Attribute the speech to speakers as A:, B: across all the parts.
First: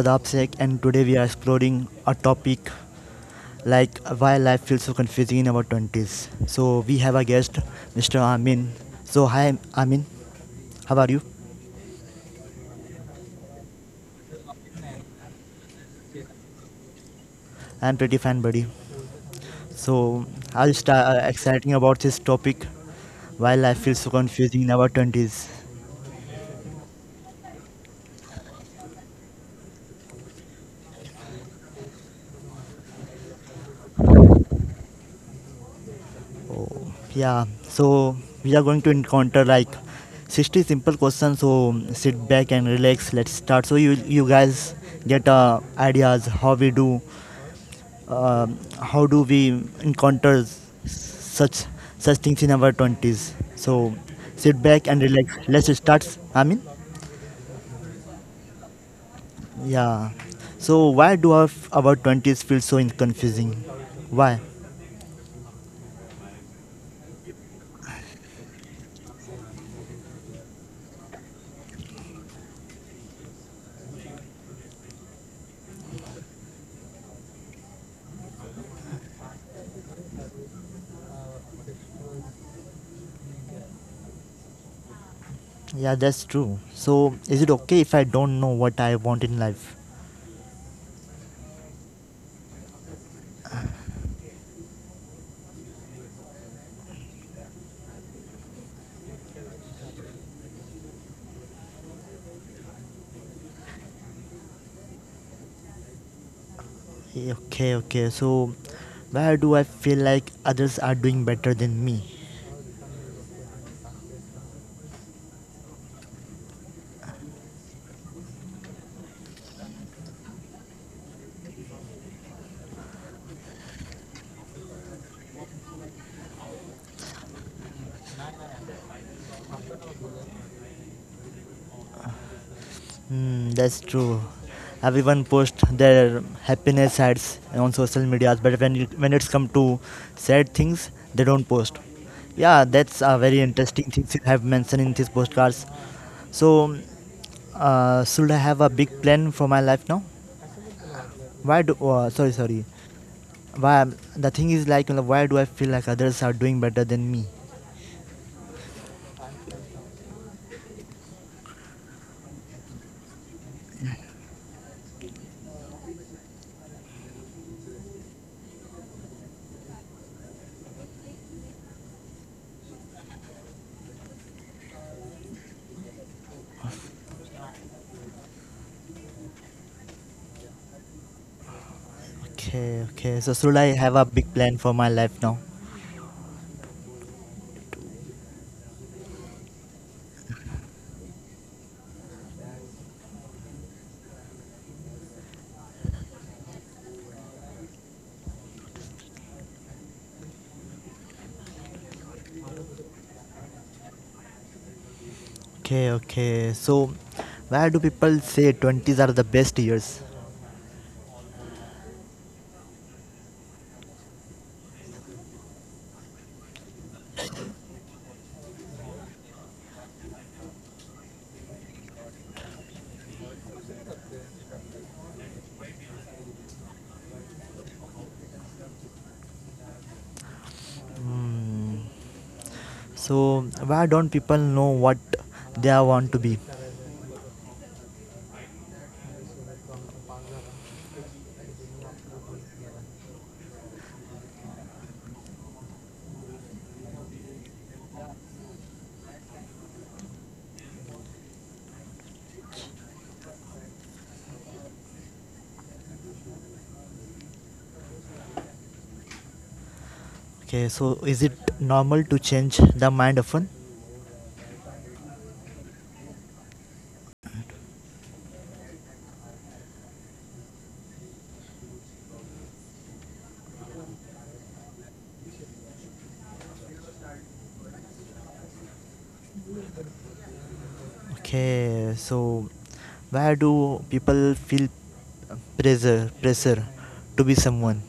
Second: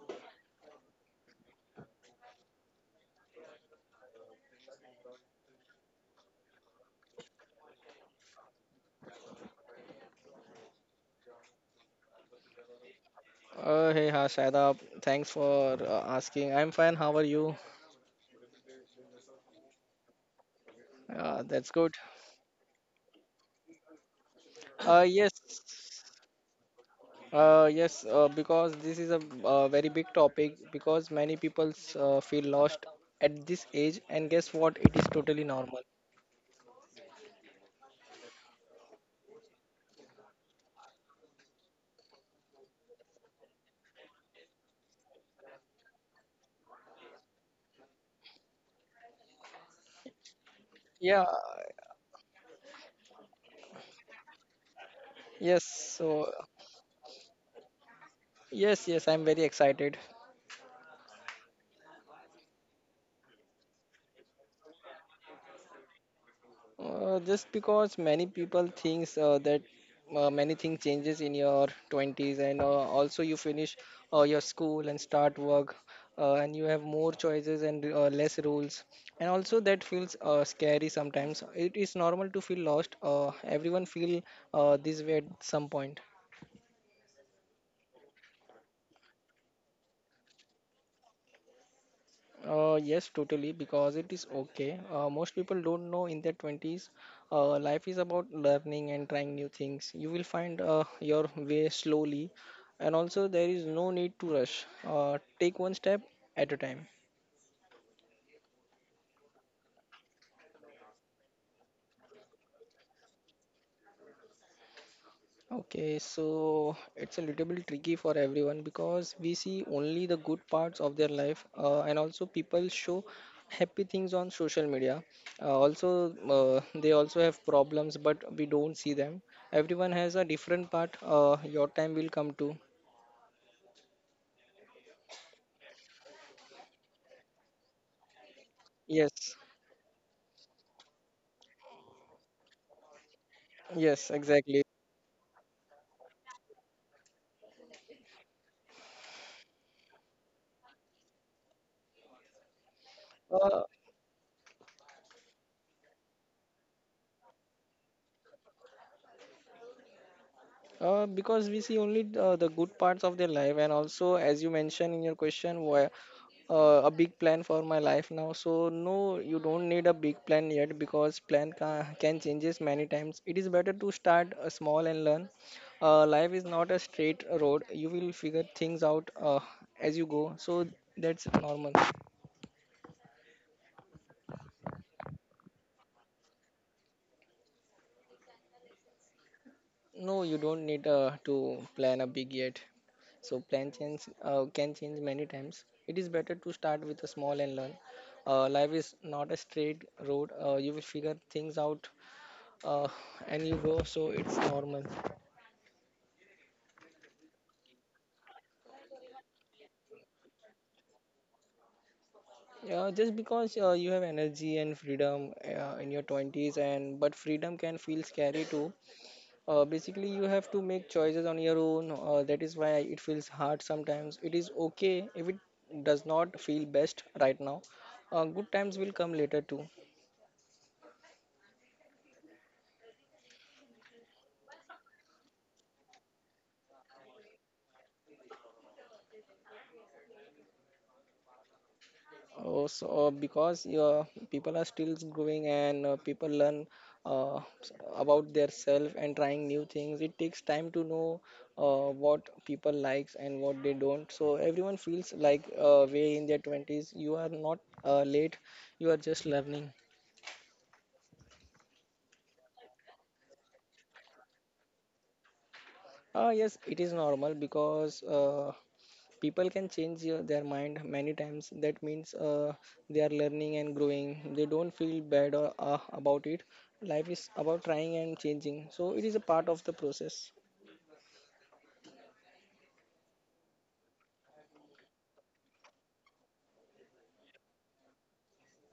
A: Sadab Sheikh, and today we are exploring a topic like why life feels so confusing in our twenties. So we have a guest, Mr. Amin. So hi Amin, how are you?
B: Shadab, thanks for asking. I'm fine. How are you?
A: I am pretty fine, buddy. So I'll
B: That's good.
A: start exciting about this topic, why life
B: Uh,
A: feels so
B: yes.
A: confusing in our twenties.
B: Yes, because this is a very big topic because many people feel lost at this age, and guess what? It is totally normal.
A: Oh, yeah, so we are going to encounter like 60 simple questions. So sit back and relax. Let's start. So you guys get ideas how we do, uh, how do we
B: Yeah,
A: encounter such things in our 20s. So
B: yes.
A: sit back and
B: So,
A: relax. Let's start. I mean,
B: yes, I'm very excited.
A: yeah. So why do our 20s feel so confusing? Why?
B: Just because many people thinks that many things changes in your 20s and also you finish your school and start work and you have more choices and less rules, and also that feels scary. Sometimes it is normal to feel lost. Everyone feel this way at some point.
A: Yeah, that's true. So is it okay if I don't know what I want in life?
B: Yes, totally, because it is okay. Most people don't know in their 20s. Life is about learning and trying new things. You will find your way slowly, and also there is no need to rush. Take one step at a time.
A: Okay, okay. So, where do I feel like others are doing better than me?
B: Okay, so it's a little bit tricky for everyone because we see only the good parts of their life, and also people show happy things on social media. They also have problems, but we don't see them. Everyone has a different part. Your time will come too.
A: Hmm, that's true. Everyone posts their happiness sides on social
B: Yes,
A: media, but when it's come to sad things, they don't post. Yeah, that's
B: yes,
A: a very
B: exactly.
A: interesting thing you have mentioned in these postcards. So, should I have a big plan for my life now? Why do? Sorry,
B: Uh,
A: sorry. Why the thing is like, why do I feel like others are doing better than me?
B: Because we see only the good parts of their life, and also, as you mentioned in your question, why a big plan for my life now. So no, you don't need a big plan yet, because plan can changes many times. It is better to start small and learn. Life is not a straight road. You will figure things out as you go. So that's normal.
A: Okay, okay. So Srula, I have a big plan for my life now.
B: No, you don't need to plan a big yet. So plan change can change many times. It is better to start with a small and learn. Life is not a straight road. You will figure things out uh, and you go. So it's normal.
A: Okay, okay. So why do people say 20s are the best years?
B: Just because you have energy and freedom in your 20s, and but freedom can feel scary too. Basically you have to make choices on your own. That is why it feels hard. Sometimes it is okay if it does not feel best right now. Good times will come later too.
A: Hmm. So why don't people know what they are want to be?
B: Because your people are still growing, and people learn about their self and trying new things. It takes time to know what people likes and what they don't. So everyone feels like way in their 20s. You are not late, you are just learning.
A: Okay, so is it normal to change the mind often?
B: Yes, it is normal because people can change their mind many times. That means they are learning and growing. They don't feel bad or about it. Life is about trying and changing. So it is a part of the process.
A: Okay, so why do people feel pressure to be someone?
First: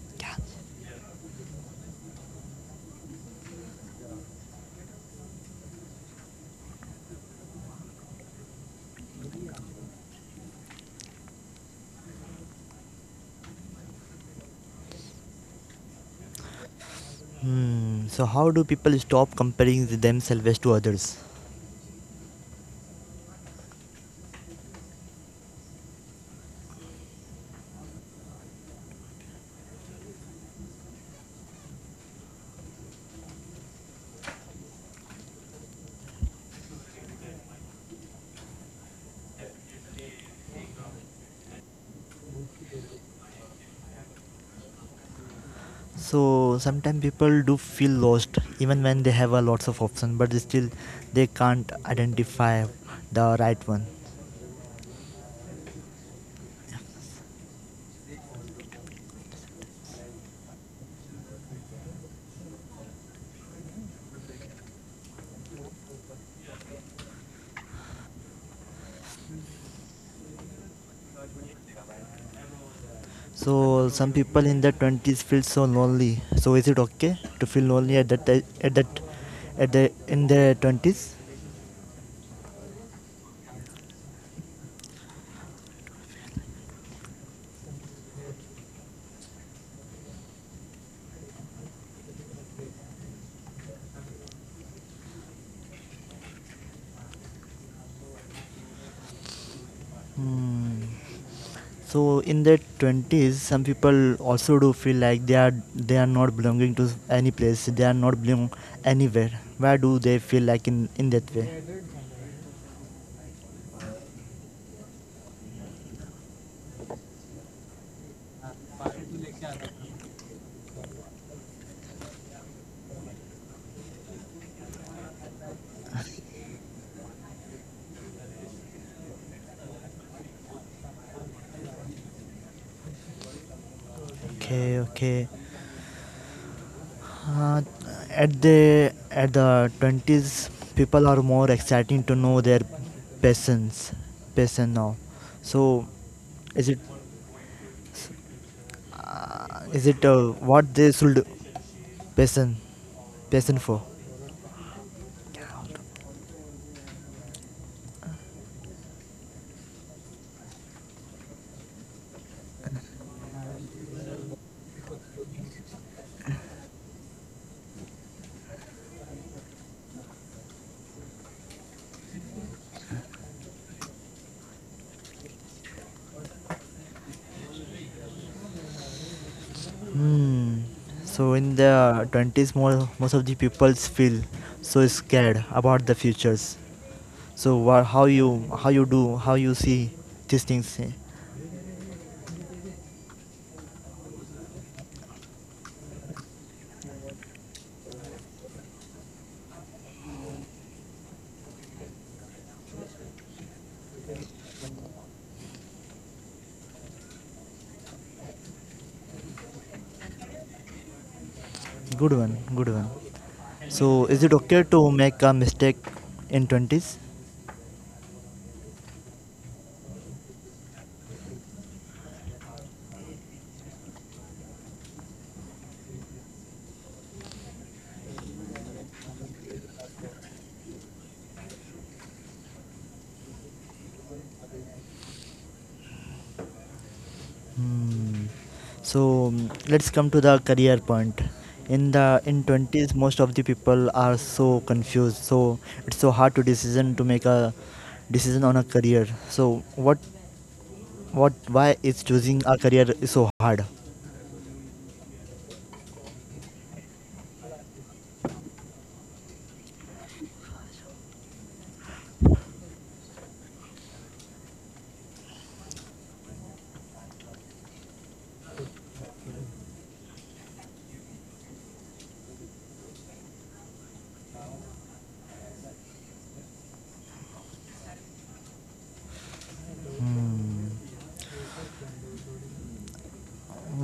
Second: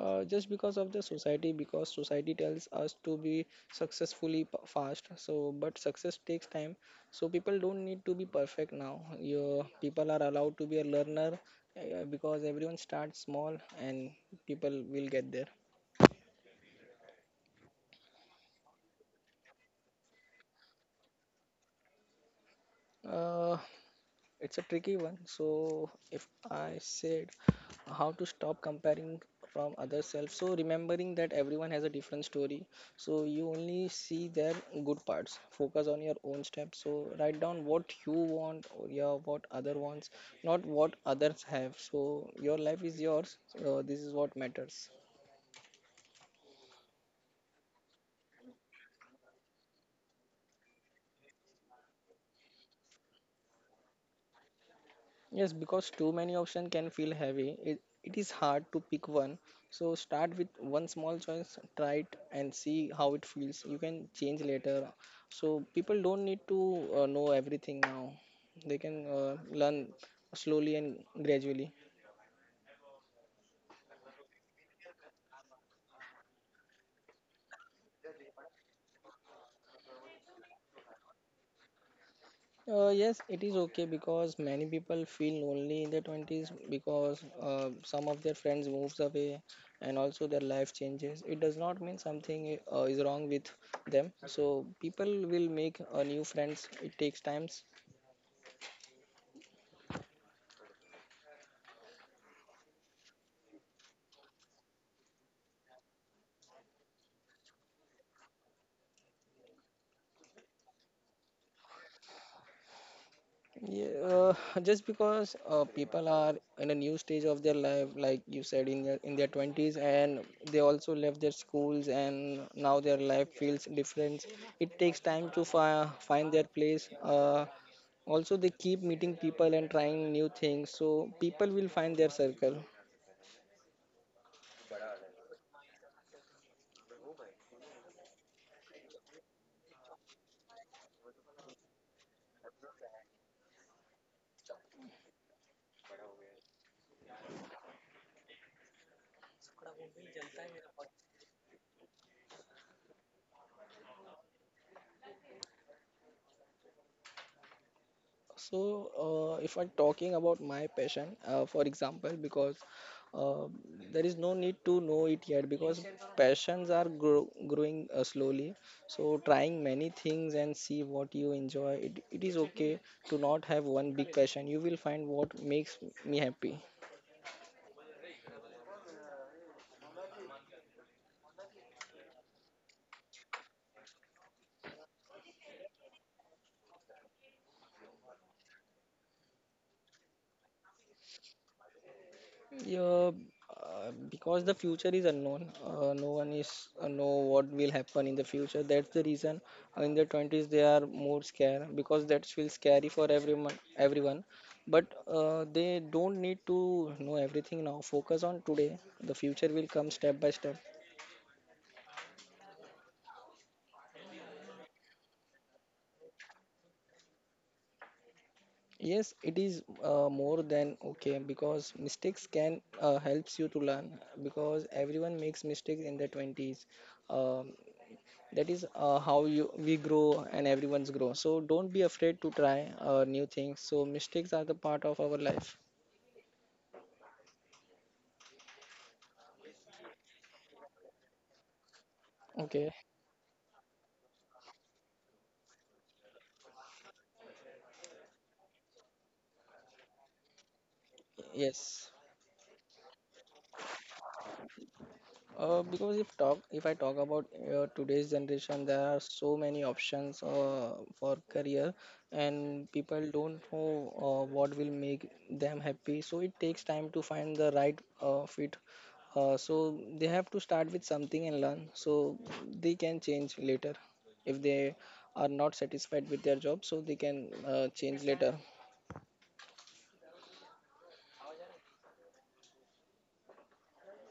B: Just because of the society, because society tells us to be successfully fast. So but success takes time, so people don't need to be perfect now. Your people are allowed to be a learner, because everyone starts small, and people will get there.
A: Hmm. So how do people stop comparing themselves to others?
B: uh, It's a tricky one. So, if I said how to stop comparing from other self, so remembering that everyone has a different story, so you only see their good parts. Focus on your own steps. So, write down what you want, or yeah, what other wants, not what others have. So, your life is yours. So this is what matters.
A: So sometimes people do feel lost even when they have a lots of options, but still they can't identify the right one.
B: Yes, because too many options can feel heavy. It is hard to pick one. So start with one small choice, try it and see how it feels. You can change later. So people don't need to know everything now. They can learn slowly and gradually.
A: So some people in their twenties feel so lonely. So is it okay to feel lonely at that at the in their twenties?
B: Yes, it is okay because many people feel lonely in their 20s because some of their friends moves away, and also their life changes. It does not mean something is wrong with them. So people will make new friends. It takes times.
A: Hmm. So in their twenties, some people also do feel like they are not belonging to any place. They are not belong anywhere. Why do they feel like in that way?
B: Yeah, just because people are in a new stage of their life, like you said, in their 20s, and they also left their schools, and now their life feels different. It takes time to find their place. Also, they keep meeting people and trying new things, so people will find their circle.
A: Okay, okay. Uh, at the twenties, people are more exciting to know their passions, passion now. So, is it is it what they should passion passion for?
B: So, if I'm talking about my passion, for example, because uh, there is no need to know it yet, because passions are growing slowly. So, trying many things and see what you enjoy. It is okay to not have one big passion. You will find what makes me happy.
A: Hmm. So in the 20s, more most of the peoples feel so scared about the futures. So what, how you see these things?
B: Yeah, because the future is unknown. No one is know what will happen in the future. That's the reason in the 20s they are more scared, because that feels scary for everyone. Everyone, but they don't need to know everything now. Focus on today. The future will come step by step.
A: Good one, good one. So, is it okay to make a mistake in 20s?
B: Yes, it is more than okay, because mistakes can helps you to learn, because everyone makes mistakes in their 20s. Um that is how you we grow, and everyone's grow. So don't be afraid to try new things. So mistakes are the part of our life.
A: Hmm. So, let's come to the career point. In the in
B: Okay.
A: 20s, most of the people are so confused. So, it's so hard to decision to make a decision on a career. So, what
B: Yes.
A: why is choosing a career is so hard?
B: Because if I talk about today's generation, there are so many options for career, and people don't know what will make them happy. So it takes time to find the right fit. So they have to start with something and learn. So they can change later if they are not satisfied with their job. So they can change later.
A: Hmm.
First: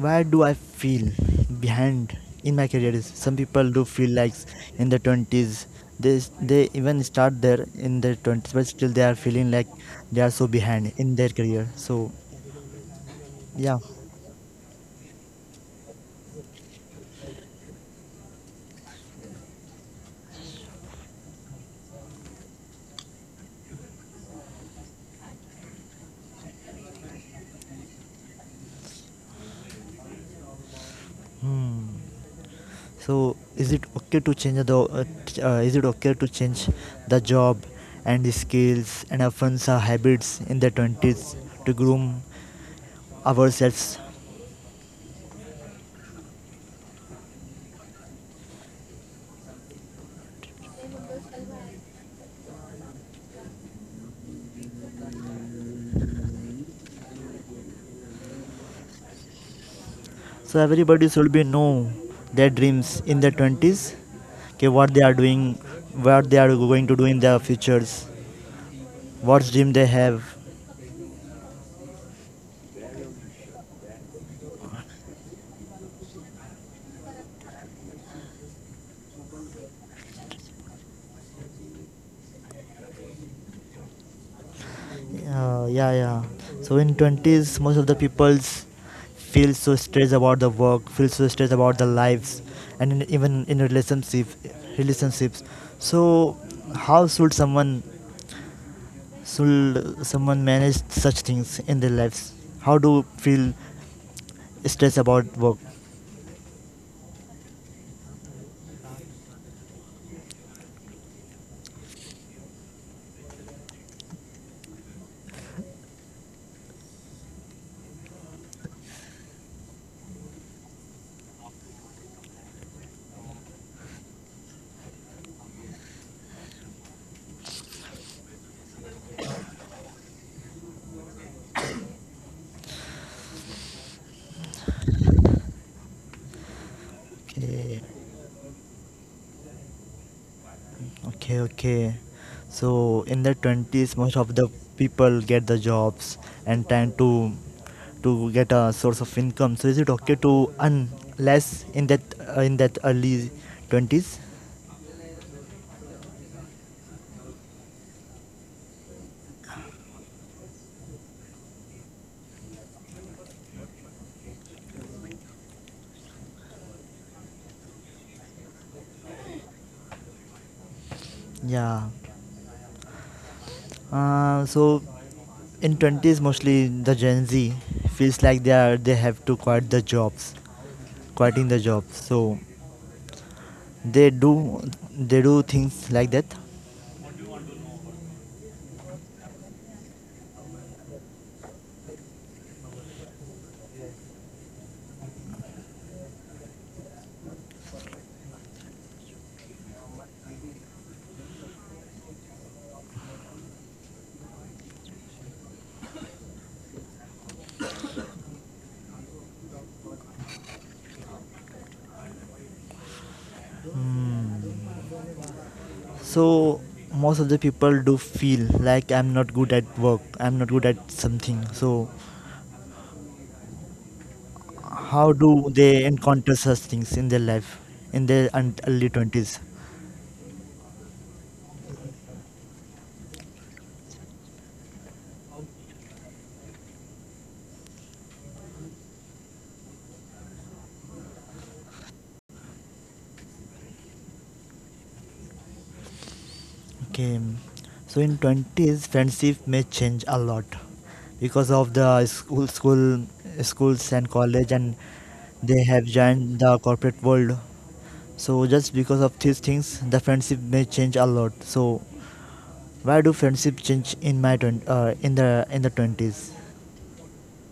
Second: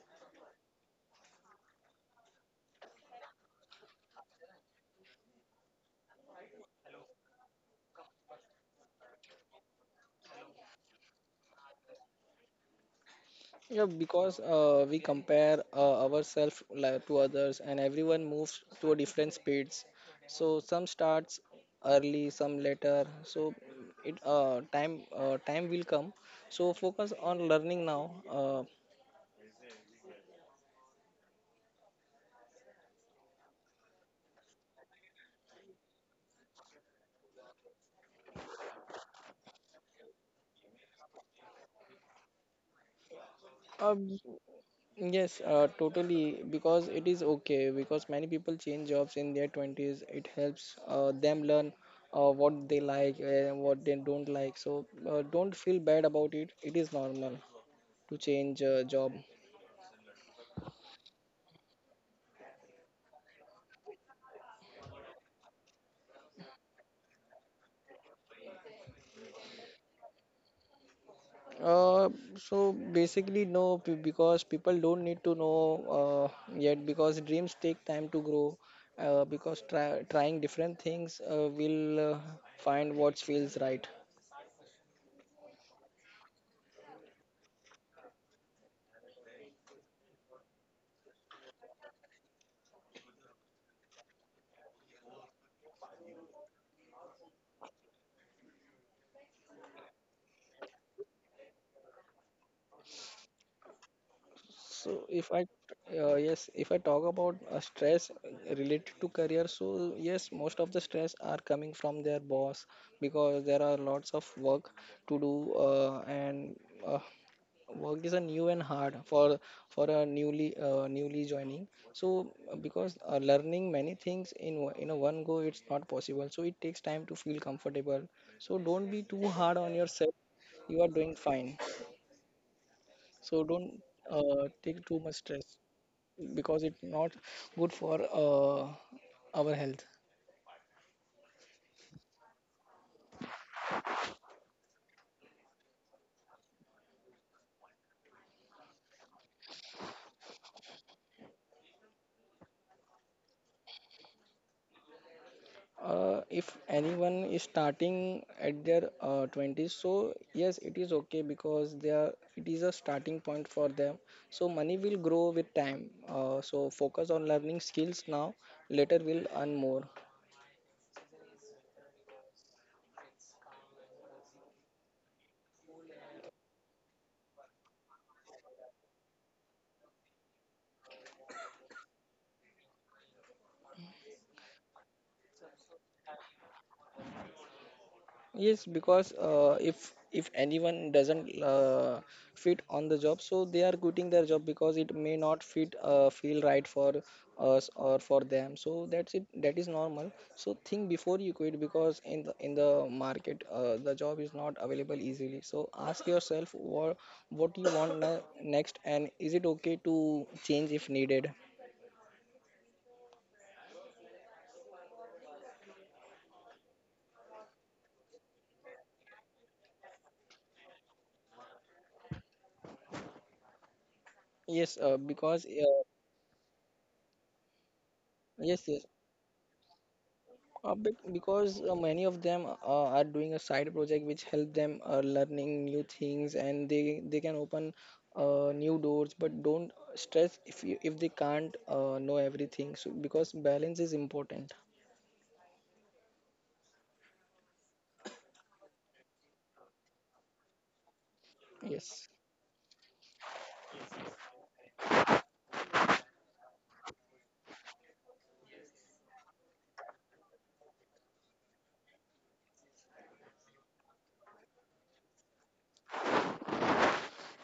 A: Where do I feel behind in my career is some people do feel like in the 20s they even start there in their 20s but still they are feeling like they are so behind in their career so yeah.
B: Yeah, because we compare ourselves, like, to others, and everyone moves to a different speeds. So some starts early, some later. So it time time will come. So focus on learning now.
A: Hmm. So is it okay to change the is it okay to change the job and the skills and often our habits in the 20s to groom ourselves.
B: Um, yes, totally. Because it is okay. Because many people change jobs in their twenties. It helps them learn what they like and what they don't like. So don't feel bad about it. It is normal to change job.
A: So everybody should be know their dreams in their twenties, okay, what they are doing, what they are going to do in their futures, what dream they have.
B: Uh, so basically no because people don't need to know uh, yet, because dreams take time to grow, because trying different things will find what feels right.
A: Yeah, yeah. So in twenties, most of the peoples feel so stressed about the work, feel so stressed about the lives, and even in relationships. So how should someone manage such things in their lives? How do feel
B: so
A: stress
B: if I
A: about work?
B: Yes, if I talk about stress related to career, so yes, most of the stress are coming from their boss, because there are lots of work to do, and uh, work is a new and hard for a newly joining. So because learning many things in in a one go, it's not possible. So it takes time to feel comfortable, so don't be too hard on yourself. You are doing fine, so don't take too much stress, because it's not good
A: Okay.
B: for our health.
A: Okay, okay. So in their twenties, most of the people get the jobs and trying to get a source of income. So is it okay to earn less in that early 20s?
B: If anyone is starting at their 20s, so yes, it is okay, because they are, it is a starting point for them. So money will grow with time, so focus on learning skills now, later will earn more.
A: Yeah. So in twenties, mostly the Gen Z feels like they have to quit the jobs, quitting the jobs. So they do they do things like that.
B: Yes, because if anyone doesn't fit on the job, so they are quitting their job, because it may not fit feel right for us or for them. So that's it. That is normal. So think before you quit, because in the market the job is not available easily. So ask yourself what you want next, and is it okay to change if needed?
A: Hmm. So most of the people do feel like I'm not good at work, I'm not good at something. So
B: Yes,
A: how
B: because
A: do
B: uh,
A: they encounter such things in their life in their
B: yes, yes.
A: early 20s?
B: Bec- because many of them are doing a side project which help them learning new things and they can open new doors. But don't stress if if they can't know everything so because balance is important.
A: Okay, so in 20s friendship may change a lot because of the
B: Yes,
A: school schools and college and they have joined the corporate world. So just because of these things the friendship may change a lot. So why do friendship change in my 20, uh, in the in the 20s?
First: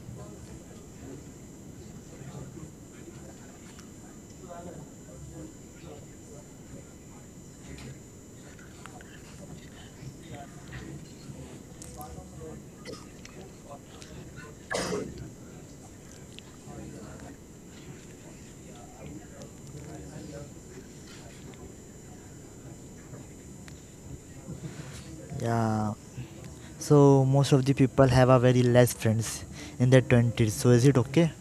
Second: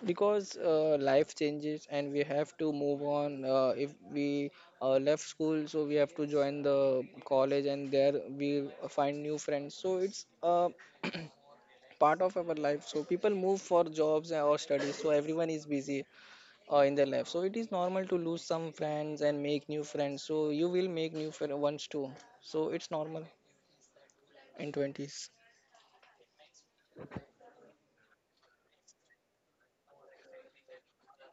B: because life changes and we have to move on if we left school, so we have to join the college and there we find new friends. So it's part of our life. So people move for jobs or studies, so everyone is busy in their life. So it is normal to lose some friends and make new friends, so you will make new friends once too. So it's normal in 20s.
A: Yeah. So most of the people have a very less friends in their twenties. So is it okay?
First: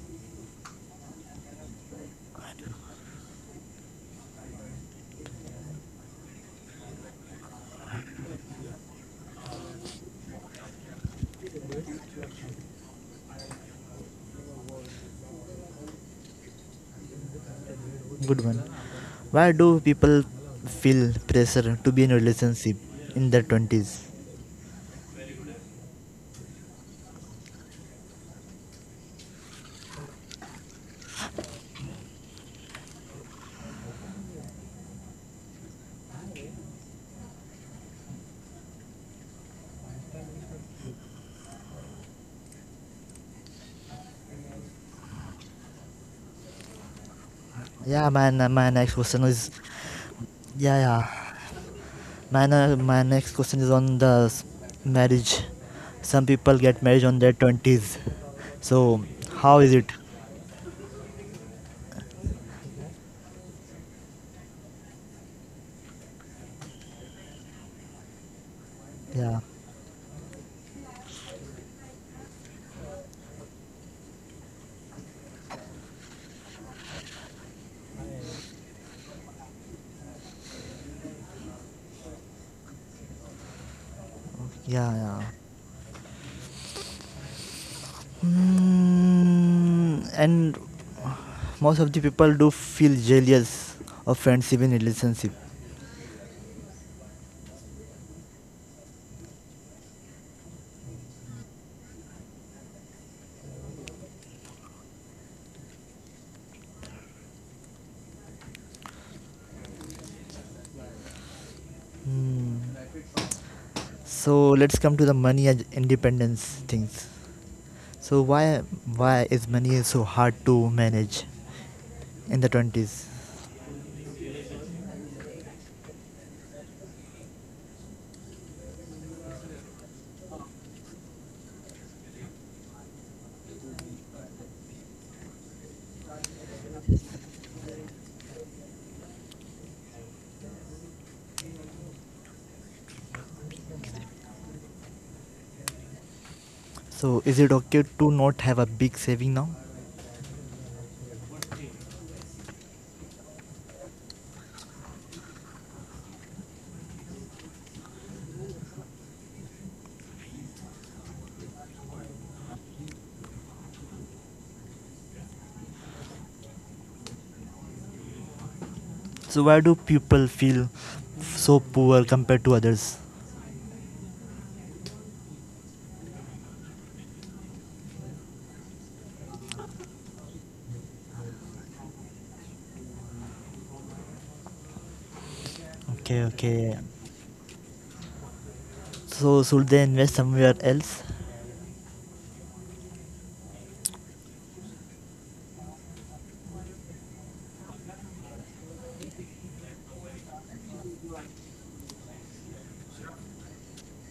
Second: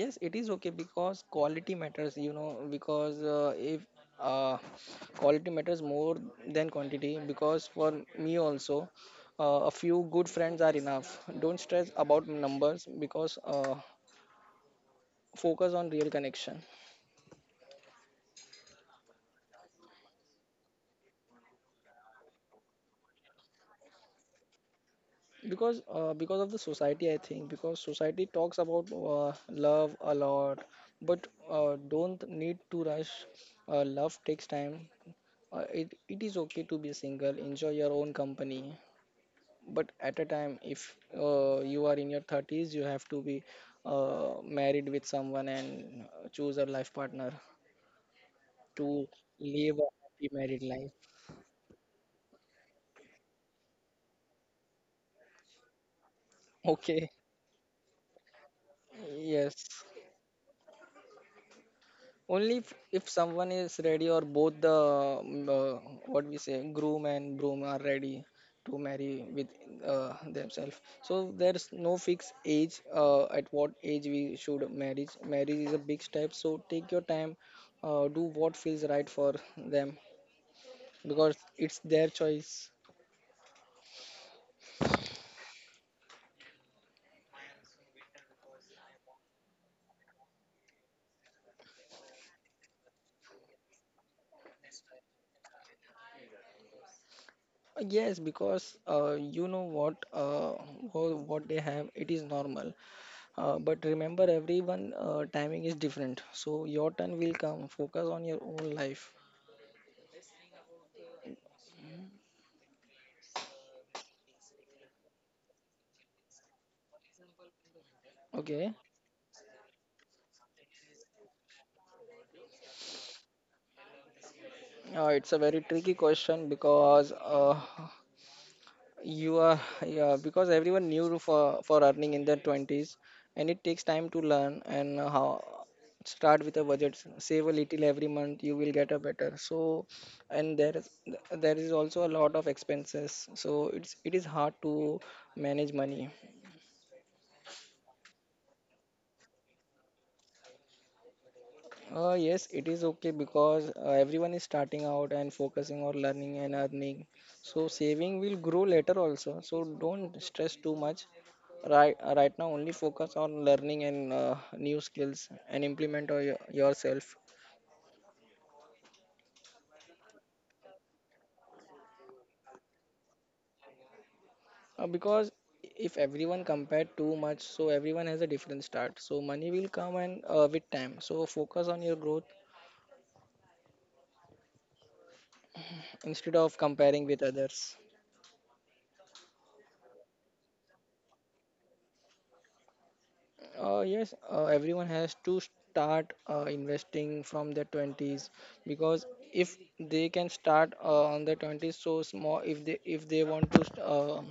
B: Yes, it is okay because quality matters, you know, because if uh, quality matters more than quantity. Because for me also, a few good friends are enough. Don't stress about numbers because focus on real connection.
A: Good one. Why do people feel pressure to be in a relationship in their twenties?
B: Because because of the society I think, because society talks about love a lot, but don't need to rush. Uh, love takes time. It is okay to be single, enjoy your own company. But at a time, if you are in your 30s, you have to be married with someone and choose a life partner
A: Yeah, man. My
B: to
A: next question
B: live
A: is
B: a happy married life.
A: yeah, yeah. My next question is on marriage. Some people
B: Okay.
A: get married on their twenties. So
B: Yes.
A: how is it?
B: Only if someone is ready, or both the what we say groom and broom are ready to marry with
A: Yeah,
B: themselves. So there's no fixed age at what age we should marriage. Marriage is a big step, so take your time, do what feels right for them because it's their choice.
A: yeah, yeah. Mm, and most of the people do feel jealous of friendship in relationship.
B: Yes, because what they have, it is normal. But remember, everyone timing is different. So your turn will come. Focus on your own life.
A: Hmm. So let's come to the money and independence things. So
B: Okay.
A: why is money so hard to manage in the 20s?
B: It's a very tricky question because you are yeah, because everyone new for earning in their twenties, and it takes time to learn. And how, start with a budget. Save a little every month. You will get a better. So and there is also a lot of expenses. So it is hard to manage money.
A: So is it okay to not have a big saving now?
B: Yes, it is okay because everyone is starting out and focusing on learning and earning. So saving will grow later also. So don't stress too much. Right, right now only focus on learning and new skills and implement or yourself.
A: So why do people feel so poor compared to others?
B: Because if everyone compare too much, so everyone has a different start. So money will come and with time. So focus on your growth instead
A: Okay,
B: of
A: okay,
B: comparing with others.
A: so should they invest somewhere else?
B: Yes, everyone has to start investing from their 20s, because if they can start on their 20s, so small. If they want to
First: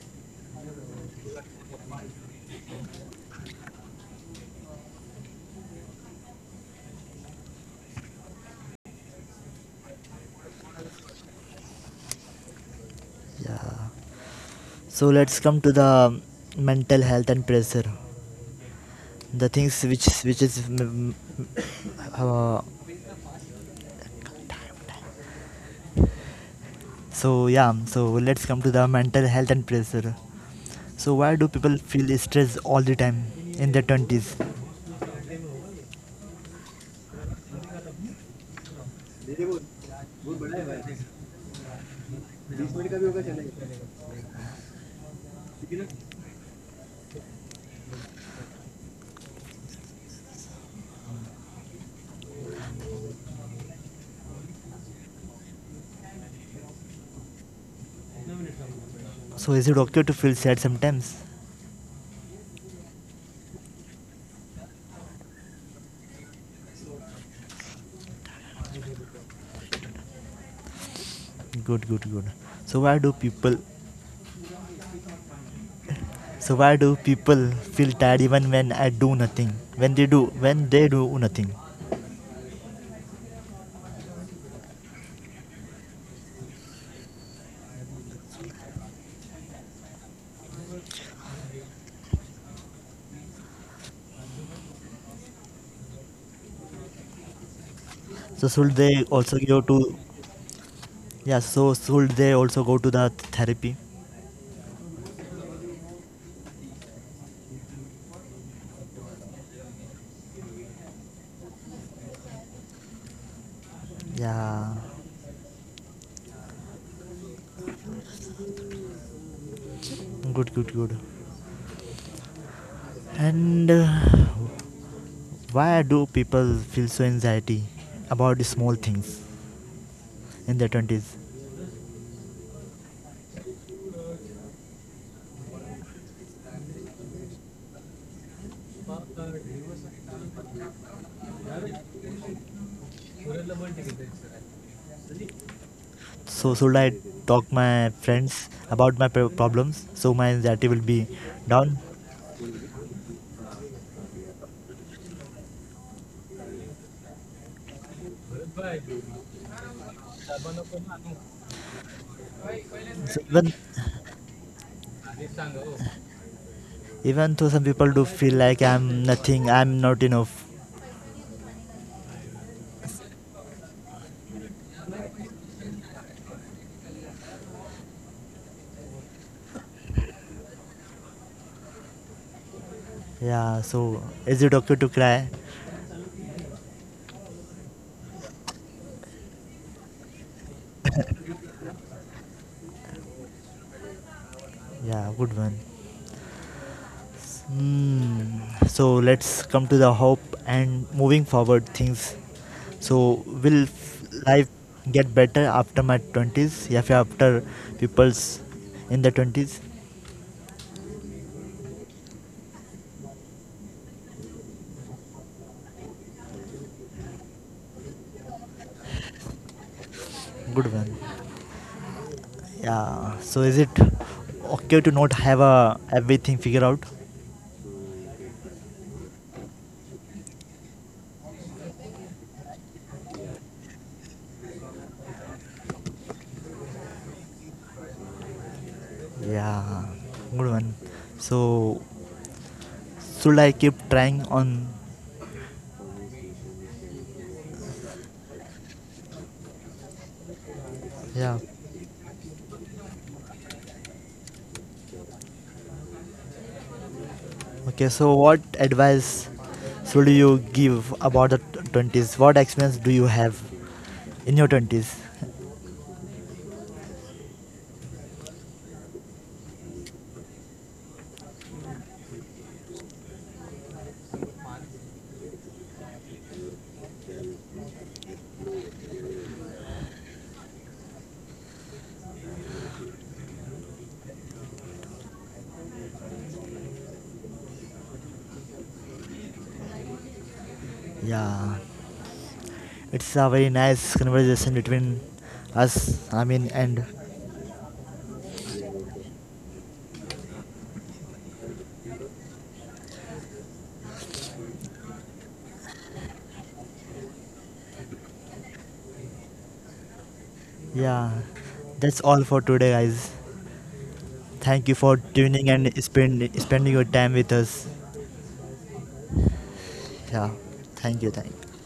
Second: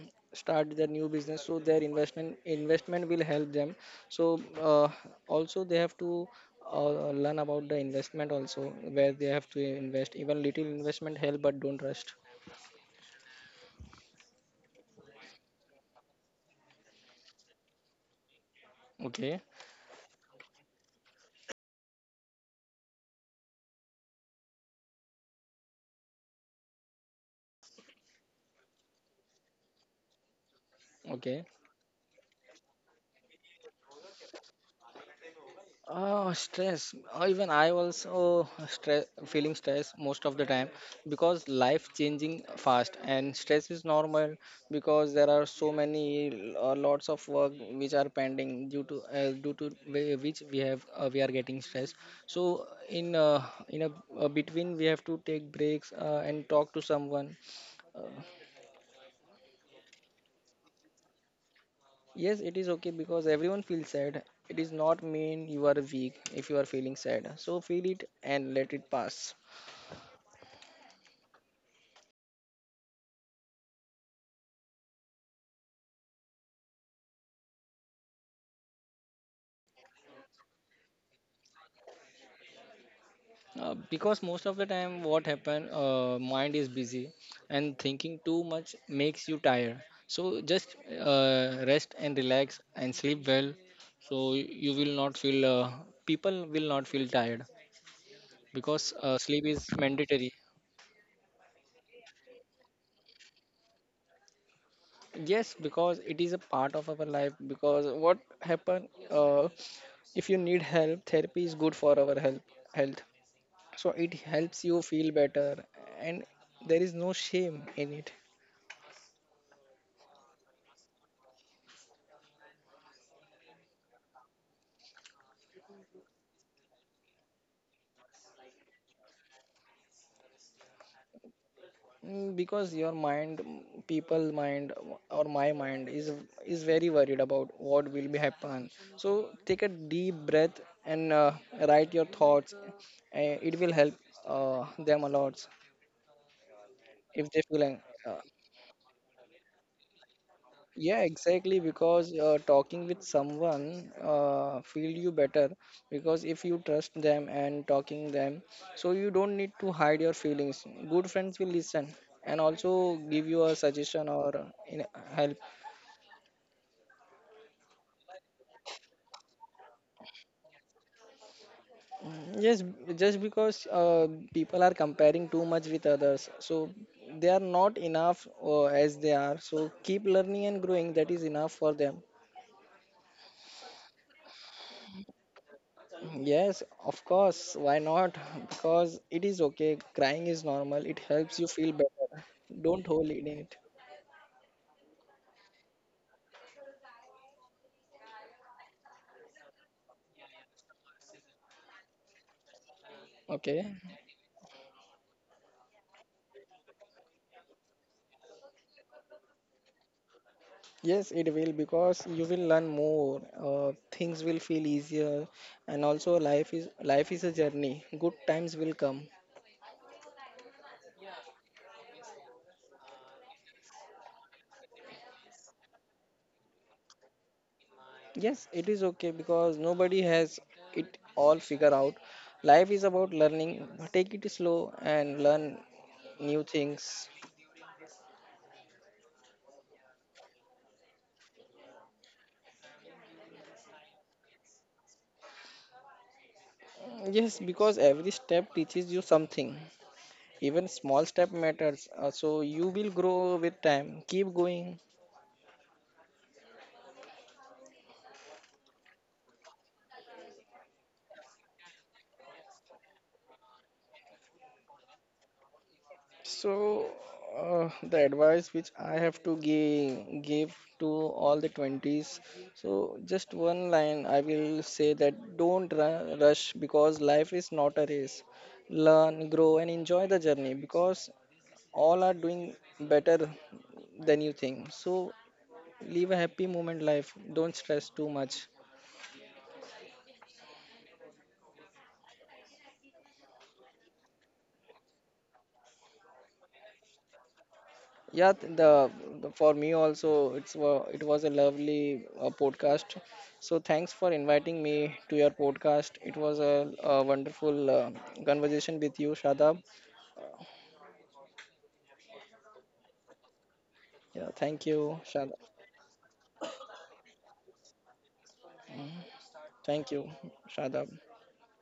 B: start their new business, so their investment will help them. So also they have to learn about the investment also where they have to invest. Even little investment help, but don't trust.
A: Yeah, so let's come to the mental health and pressure
B: Okay,
A: the things which is mm, uh, so yeah so let's come to the mental health and pressure. So
B: okay.
A: why do people feel stressed all the time in their 20s?
B: Oh, stress. Even I also stress, feeling stress most of the time because life changing fast and stress is normal, because there are so many lots of work which are pending due to which we have we are getting stressed. So in a between we have to take breaks and talk to someone. Uh,
A: So is it okay to feel sad sometimes?
B: yes, it is okay because everyone feels sad. It is not mean you are weak if you are feeling sad. So feel it and let it pass.
A: Good, good, good. So why do people so why do people feel tired even when I do nothing, when they do nothing?
B: Because most of the time what happen, mind is busy and thinking too much makes you tired. So just rest and relax and sleep well, so you will not feel people will not feel tired
A: So should
B: because
A: they also
B: sleep
A: go
B: is
A: to
B: mandatory.
A: Yeah, so should they also go to the therapy?
B: Yes, because it is a part of our life. Because what happen, if you need help, therapy is good for our health. So it helps
A: Yeah.
B: you feel better, and there is no shame in it.
A: Good, good, good. And why do people feel so anxiety about small things in their 20s?
B: Mm, because your mind mm, people mind mm, or my mind is very worried about what will be happen. So take a deep breath and write your thoughts, it will help them a lot
A: So should I
B: if they feel
A: talk my friends about my problems so my anxiety will
B: yeah,
A: be
B: exactly,
A: down?
B: because talking with someone feel you better. Because if you trust them and talking them, so you don't need to hide your feelings. Good friends will listen and also give
A: So
B: you a suggestion or in help.
A: even though some people do feel like I'm nothing, I'm not enough.
B: Yes, just because people are comparing too much with others, so they are not enough as they are. So keep learning and growing, that is enough for them.
A: Yeah. So is it okay to cry?
B: Yes, of course, why not? Because it is okay, crying is normal, it helps you feel better. Don't hold it in it.
A: Yeah, good one. Hmm. So let's come to the hope and moving forward things. So
B: Okay.
A: will life get better after my twenties? Yeah, if after people's in the 20s,
B: Yes, it will, because you will learn more. Things will feel easier, and also life is a journey. Good times will come.
A: good one. Yeah. So is it okay to not have a everything figured out?
B: Yes, it is okay because nobody has it all figured out. Life is about learning. Take it slow and learn new things.
A: Yeah, good one. So should I keep trying on?
B: Yes, because every step teaches you something. Even small step
A: Yeah.
B: matters. So you will grow with time. Keep going.
A: Okay, so what advice should you give about the 20s? What experience do you have in your twenties?
B: So, the advice which I have to give to all the 20s, so just one line I will say that don't rush, because life is not a race. Learn, grow, and enjoy the journey, because all are doing better than you think. So, live a happy moment life, don't stress too much.
A: Yeah, it's a very nice conversation between us. I mean, and
B: Yeah, the for me also it was a lovely podcast. So thanks for inviting me to your podcast. It was a wonderful conversation with you, Shadab.
A: yeah, that's all for today, guys.
B: Yeah,
A: Thank
B: thank
A: you
B: you,
A: for
B: Shadab.
A: tuning and spending your time with us.
B: Thank you,
A: Yeah,
B: Shadab.
A: thank you, thank you.